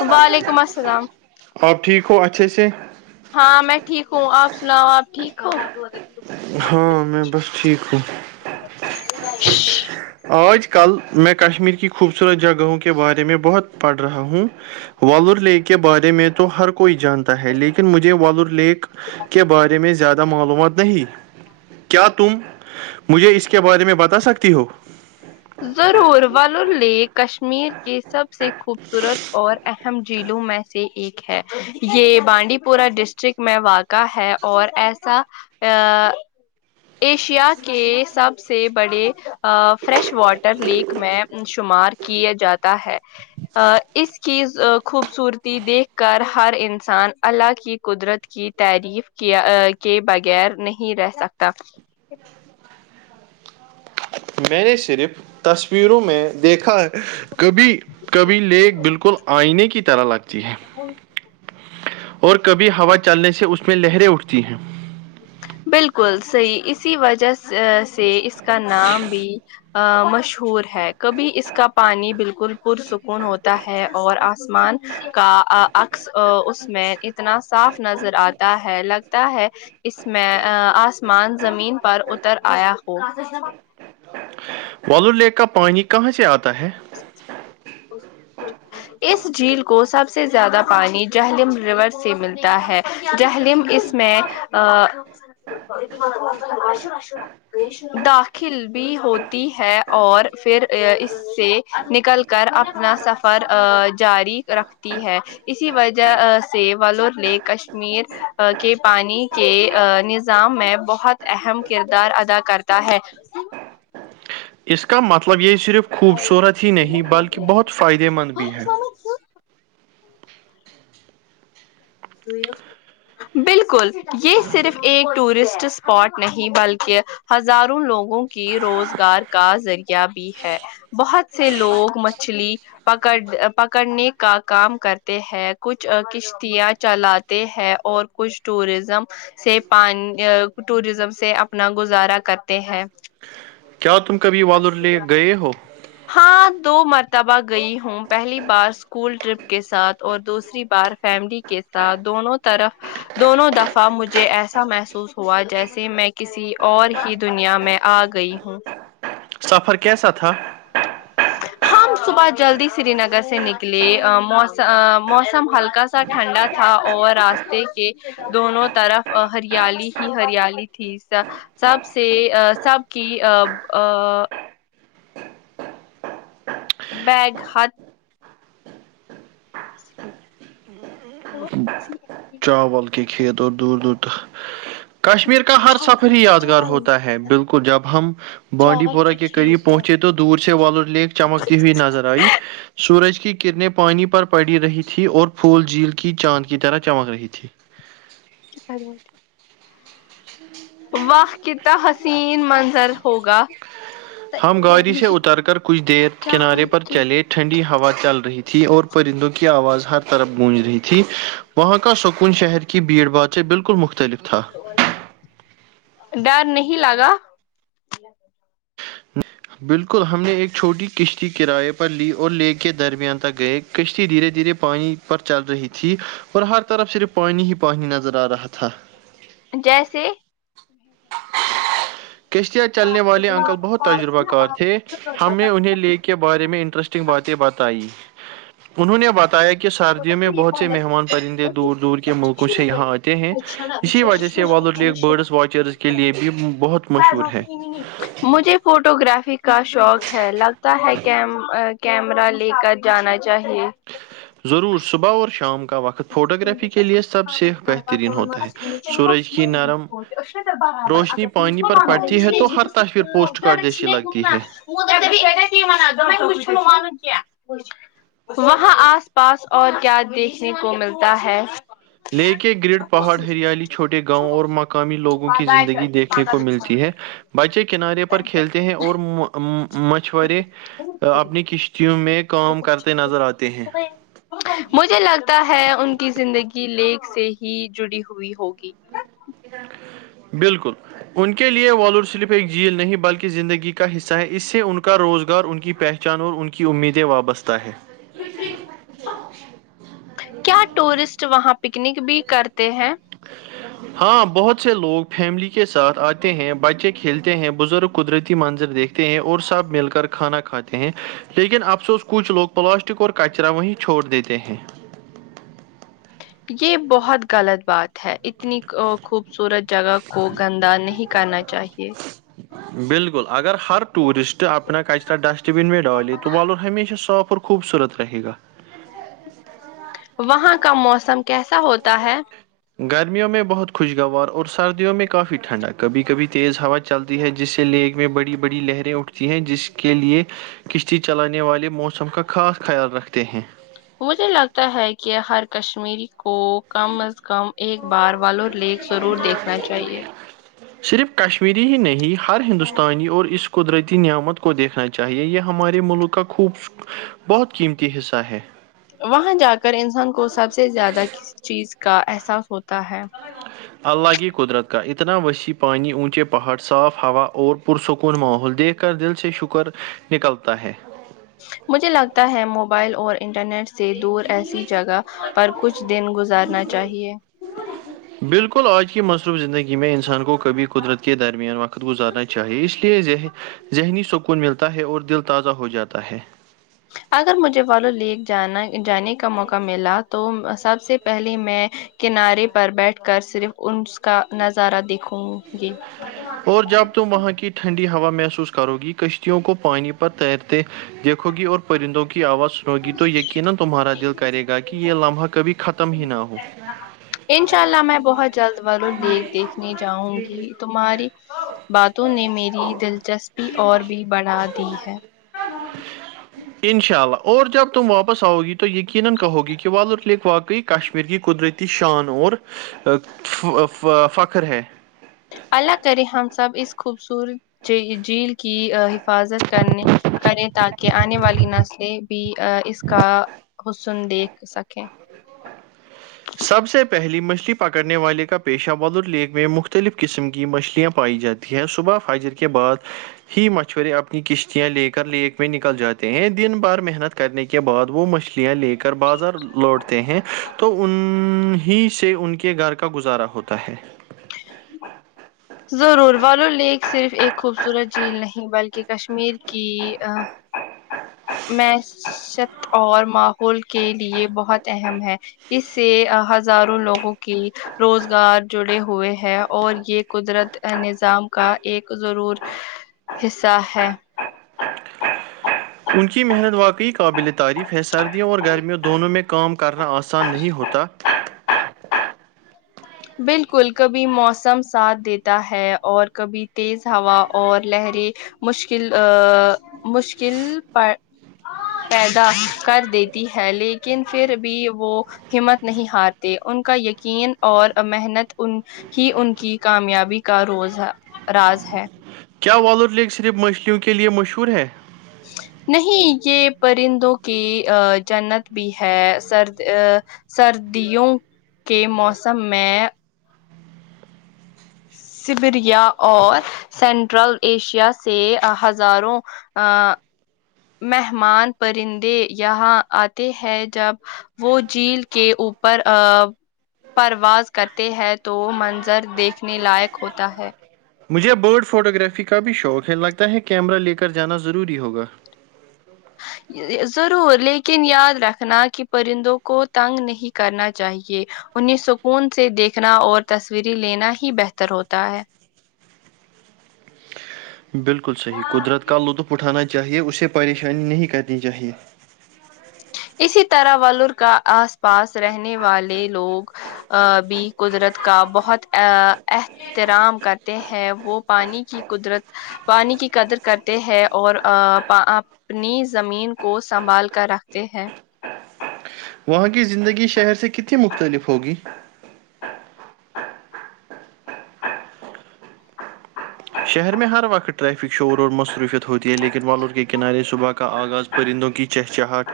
وعلیکم السلام آپ ٹھیک ہو اچھے سے ہاں میں ٹھیک ہوں آپ سناؤ آپ ٹھیک ہو ہاں میں بس ٹھیک ہوں آج کل میں کشمیر کی خوبصورت جگہوں کے بارے میں بہت پڑھ رہا ہوں والر لییک کے بارے میں تو ہر کوئی جانتا ہے لیکن مجھے والور لییک کے بارے میں زیادہ معلومات نہیں کیا تم مجھے اس کے بارے میں بتا سکتی ہو ضرور وال لیک کشمیر کے سب سے خوبصورت اور اہم جلوں میں سے ایک ہے یہ بانڈی پورہ ڈسٹرکٹ میں واقع کا ہے اور ایسا ا ایشیا کے سب س سے بڑے فریش واٹر لیک میں شمار کیا جاتا ہے اس کی خوبصورتی دیکھ کر ہر انسان اللہ کی قدرت کی تعریف کیا کے بغیر نہیں رہ سکتا میں نے صرف تصویروں میں دیکھا ہے کبھی کبھی لگ بالکل آئینے کی طرح لگتی ہے اور کبھی ہوا چلنے سے اس میں لہریں اٹھتی ہیں بالکل صحیح اسی وجہ سے اس کا نام بھی مشہور ہے کبھی اس کا پانی بالکل پرسکون ہوتا ہے اور آسمان کا عکس اس میں اتنا صاف نظر آتا ہے لگتا ہے اس میں آسمان زمین پر اتر آیا ہو والو لییک کا پانی کہاں سے آتا ہے اس جھیل کو سب سے زیادہ پانی جہللم ریور سے ملتا ہے جہللم اس میں داخل بھی ہوتی ہے اور پھر اس سے نکل کر اپنا سفر جاری رکھتی ہے اسی وجہ سے ولور نے کشمیر کے پانی کے ام میں بہت اہم کردار ادا کرتا ہے اس کا مطلب یہ صرف خوبصورت ہی نہیں بلکہ بہت فائدے مند بھی ہے [inaudible] بالکل یہ صرف ایک ٹورسٹ اسپاٹ نہیں بلکہ ہزاروں لوگوں کی روزگار کا ذریعہ بھی ہے بہت سے لوگ مچھلی پکڑ پکڑنے کا کام کرتے ہیں کچھ کشتیا چلاتے ہیں اور کچھ ٹوریزم سے پانی ٹوریزم سے اپنا گزارا کرتے ہیں کیا تم کبھی والر لے گئے ہو ہاں دو مرتبہ گئی ہوں پہلی بار اسکول ٹرپ کے ساتھ اور دوسری بار فیملی کے ساتھ دونوں طرف دونوں دفعہ مجھے ایسا محسوس ہوا جیسے میں کسی اور ہی دنیا میں آ گئی ہوں سفر کیسا تھا ہم صبح جلدی سری نگر سے نکلے موسم موسم ہلکا اٹھنڈا تھا اور راستے کے دونوں طرف ہریالی ہی ہریالی تھی سب سے سب کی بیگ ہات تو چاول کے کھیت اور دور دور تک کشمیر کا ہر سفر ہی یادگار ہوتا ہے بالکل جب ہم بانڈی پورہ کے قریب پہنچے تو دور سے ولور لیک چمکتی ہوئی نظر آئی سورج کی کرنیں پانی پر پڑی رہی تھی اور پھول جھیل کی چاند کی طرح چمک رہی تھی کات بولتی ہے وق کتنا حسین منظر ہوگا ہم گاڑی سے اتر کر کچھ دیر کنارے پر چلے ٹھنڈی ہوا چل رہی تھی اور پرندوں کی کی آواز ہر طرف گونج رہی تھی وہاں کا سکون شہر کی بھیڑ بھڑ سے بالکل مختلف تھا ڈر نہیں لگا [inaudible] بالکل ہم نے ایک چھوٹی کش کی کرای پر لی اور کے درمیان تک گئے کشتی دھیرے دھیرے پانی پر چل رہی تھی اور ہر طرف صرف پانی ہی پانی نظر آ رہا تھا جیسے تھینو کشتیاں چلنے والے انکل بہت تجربہ کار تھے ہم نے انہیں لے کے کے بارے میں انٹرسٹنگ باتیں بتائیں انہوں نے بتایا کہ سردیوں میں بہت سے مہمان پرندے دور دور کے ملکوں سے یہاں آتے ہیں اسی وجہ سے والو لییک برڈز واچرز کے لیے بھی بہت مش مجھے فوٹو گرافی کا شوق ہے لگتا ہے کہ کیمرہ لے کر جانا چاہیے ضرور صبح اور شام کا وقت فوٹوگررافی کے لئے سب سے بہترین ہوتا ہے سورج کی نرم برابر روشنی اگر پانی پر پڑتی ہے تو نہیں ہر تصویر پوسٹ کارڈ جیسی لگتی ہے ان وہاں آس پاس اور کیا دیکھنے کو ملتا ہے لے کے گرڈ پہاڑ ہریالی چھوٹے گاؤں اور مقامی لوگوں کی زندگی دیکھنے کو ملتی ہے بچے کنارے پر کھیلتے ہیں اور مشورے اپنی کش کیوں میں کام کرتے نظر آتے ہیں مجھے لگتا ہے ان کی زندگی لیک سے ہی جڑی ہوئی ہوگی بالکل ان کے لئے والور صرف ایک جھیل نہیں بلکہ زندگی کا حصہ ہے اس سے ان کا روزگار ان کی پہچان چانور ان کی امیدیں وابستہ ہے کیا ٹورسٹ وہاں پکنک بھی کرتے ہیں ہاں بہت سے لوگ فیملی کے ساتھ آتے ہیں بچے کے کھیلتے ہیں بزرگ قدرتی منظر دیکھتے ہیں اور سب مل کر کھانا کھاتے ہیں لیکن افسوس کچھ لوگ پلاسٹک اور کچرا وہیں چھوڑ دیتے ہیں یہ بہت غلط بات ہے اتنی خوب سورج جگہ کو گندا نہیں کرنا چاہیے بالکل اگر ہر ٹورسٹ اپنا کچ تر ڈسٹ تو بن میں ڈالے تو والر ہمیشہ صاف اور خوبصورت رہے گا وہاں کا موسم کیسا ہوتا ہے گرمیوں میں بہت خوشگوار اور سردیوں میں کافی ٹھنڈا کبھی کبھی تیز ہوا چلتی ہے جس سے لیگ میں بڑی بڑی لہریں اٹھتی ہیں جس کے لیے کشتی چلانے والے موسم کا خاص خیال رکھتے ہیں مجھے لگتا ہے کہ ہر کشمیری کو کم از کم ایک بار والور لیک ضرور دیکھنا چاہیے صرف کشمیری ہی نہیں ہر ہندوستانی اور اس قدرتی نعمت کو دیکھنا چاہیے یہ ہمارے ملک کا خوب بہت قیمتی حصہ ہے وہاں جا کر انسان کو سب سے زیادہ کسی چیز کا احساس ہوتا ہے اللہ کی قدرت کا اتنا وسیع پانی اونچے پہاڑ صاف ہوا اور پرسکون ماحول دیکھ کر دل سے شکر نکلتا ہے مجھے لگتا ہے موبائل اور انٹرنیٹ سے دور ایسی جگہ پر کچھ دن گزارنا چاہیے [inaudible] بالکل آج کی مصروف زندگی میں انسان کو کبھی قدرت کے درمیان وقت گزارنا چاہیے اس لیے ذہنی سکون ملتا ہے اور دل تازہ ہو جاتا ہے اگر مجھے والو لییک جانا جانے کا موقع ملا تو سب سے پہلے میں کنارے پر بیٹھ کر صرف ان کا نظارہ دیکھوں گی اور جب تم وہاں کی ٹھنڈی ہوا محسوس کرو گی کشتیوں کو پانی پر تیرتے دیکھو گی اور پرندوں کی آواز ہووگی تو یقین نا تمہارا دل کرے گا کہ یہ لمحہ کبھی ختم ہی نہ ہو انشاء اللہ میں بہت جلد وں دیکھ دیکھنے جاؤں گی تمہاری باتوں نے میری دلچسپی اور بھی بڑھا دی ہے ہ وال ال لق واقعی کشمیر کی قدرتی شان اور فخر ہے اللہ کرے ہم سب اس خوبصورت جھیل کی حفاظت کرنے کریں تاکہ آنے والی نسلیں بھی اس کا حسن دیکھ سکیں سب سے پہلی مچھلی پکڑنے والے کا پیشہ ودر لیک میں مختلف قسم کی مچھلیاں پائی جاتی ہے صبح فاجر کے بعد ہی مشورے اپنی کشتیاں لے کر لیک میں نکل جاتے ہیں دن بار محنت کر کرنے کے بعد وہ مچھلیاں لے کر بازار لوٹتے ہیں تو ان ہی سے ان کے گھر کا گزارا ہوتا ہے ضرور والو لییک صرف ایک خوبصورت جھیل نہیں بلکہ کشمیر کی معیشت اور ماحول کے لیے بہت اہم ہے اس سے ہزاروں لوگوں کی روزگار جڑے ہوئے ہے اور یہ قدرت نظام کا ایک ضرور حصہ ہے ان کی محنت واقعی قابل تعریف ہے سردیوں اور گرمیوں دونوں میں کام کرنا آسان نہیں ہوتا بالکل کبھی موسم ساتھ دیتا ہے اور کبھی تیز ہوا اور لہریں مشکل ا مشکل پ پیدا کر دیتی ہے لیکن پھر بھی وہ ہمت نہیں ہارتے ان کا یقین اور محنت ان ہی ان کی کامیابی کا روز راز ہے کیا والور لیگ صرف مچھلیوں کے لیے مشہور ہے ہ نہیں یہ پرندوں کی ا جنت بھی ہے سرد سردیوں کے موسم میں سبریا اور سینٹرل ایشیا سے ہزاروں آ مہمان پرندے یہاں آتے ہیں جب وہ جھیل کے اوپر ا پرواز کرتے ہیں تو وہ منظر دیکھنے لائق ہوتا ہے مجھے برڈ فوٹوگرافی کا بھی شوق ہے لگتا ہے کیمرہ لے کر جانا ضروری ہوگا ضرور لیکن یاد رکھنا کہ پرندوں کو تنگ نہیں کرنا چاہیے انہیں سکون سے دیکھنا اور تصورییں لینا ہی بہتر ہوتا ہے بالکل صحیح قدرت کا لطف اٹھانا چاہیے اسے پریشانی نہیں کرنی چاہیے اسی طرح ولور کا آس پاس رہنے والے لوگ ا بھی قدرت کا بہت ا ا احترام کرتے ہیں وہ پانی کی قدرت پانی کی قدر کرتے ہیں اور اپنی زمین کو سنبھال کر رکھتے ہیں وہاں کی زندگی شہر سے کتنی مختلف ہوگی [inaudible] شہر میں ہر وقت ٹریفک شور اور مصروفیت ہوتی ہے لیکن والور کے کنارے صبح آغاز پرندوں کی چہچاہٹ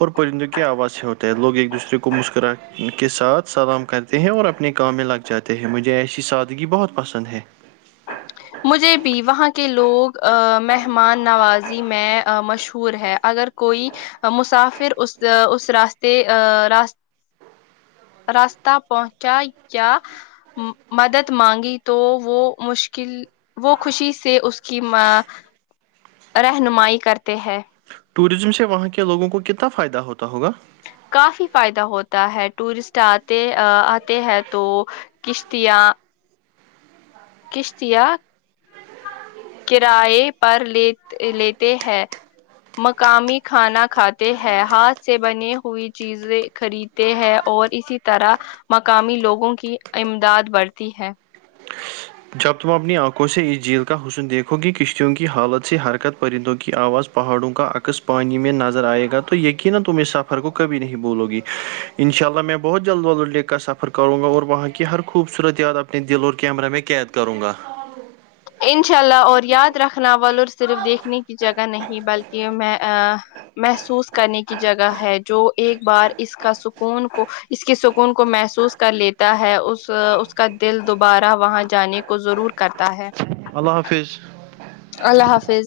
اور پرندوں کی آواز سے ہوتے ہیں لوگ ایک دوسرے کو کو مسکرا کے ساتھ سلام کرتے ہیں اور اپنے کام میں لگ جاتے ہیں مجھے ایسی سادگی بہت پسند ہے مجھے بھی وہاں کے لوگ مہمان نوازی میں مشہور ہے اگر کوئی مسافر اس اس راستے ا راست راستہ پہنچا یا مدد مانگی تو وہ مشکل وہ خوشی سے اس کی رہنمائی کرتے ہیں ٹوریزم سے وہاں کے لوگوں کو کتنا فائدہ ہوتا ہوگا کافی فائدہ ہوتا ہے ٹورسٹ آتے آتے ہیں تو کشتییاں کشتییا کراائے پر لی لیتے ہیں مقامی کھانا کھاتے ہیں ہاتھ سے بنی ہوئی چیزیں خریدتے ہیں اور اسی طرح مقامی لوگوں کی امداد بڑھتی ہے جب تم اپنی آنکھوں سے اس جھیل کا حسن دیکھو کہ کشتیوں کی حالت سے حرکت پرندوں کی آواز پہاڑوں کا عکس پانی میں نظر آئے گا تو یقینا تم اس سفر کو کبھی نہیں بھولو گی ان شاء اللہ میں بہت جلد والڈے کا سفر کروں گا اور وہاں کی ہر خوبصورتیاد اپنے دل اور کیمرہ میں قید کروں گا انشاء اللہ اور یاد رکھنا والولور صرف دیکھنے کی جگہ نہیں بلکہ میں محسوس کرنے کی جگہ ہے جو ایک بار اس کا سکون کو اس کی سکون کو محسوس کر لیتا ہے اس اس کا دل دوبارہ وہاں جانے کو ضرور کرتا ہے اللہ حافظ اللہ حافظ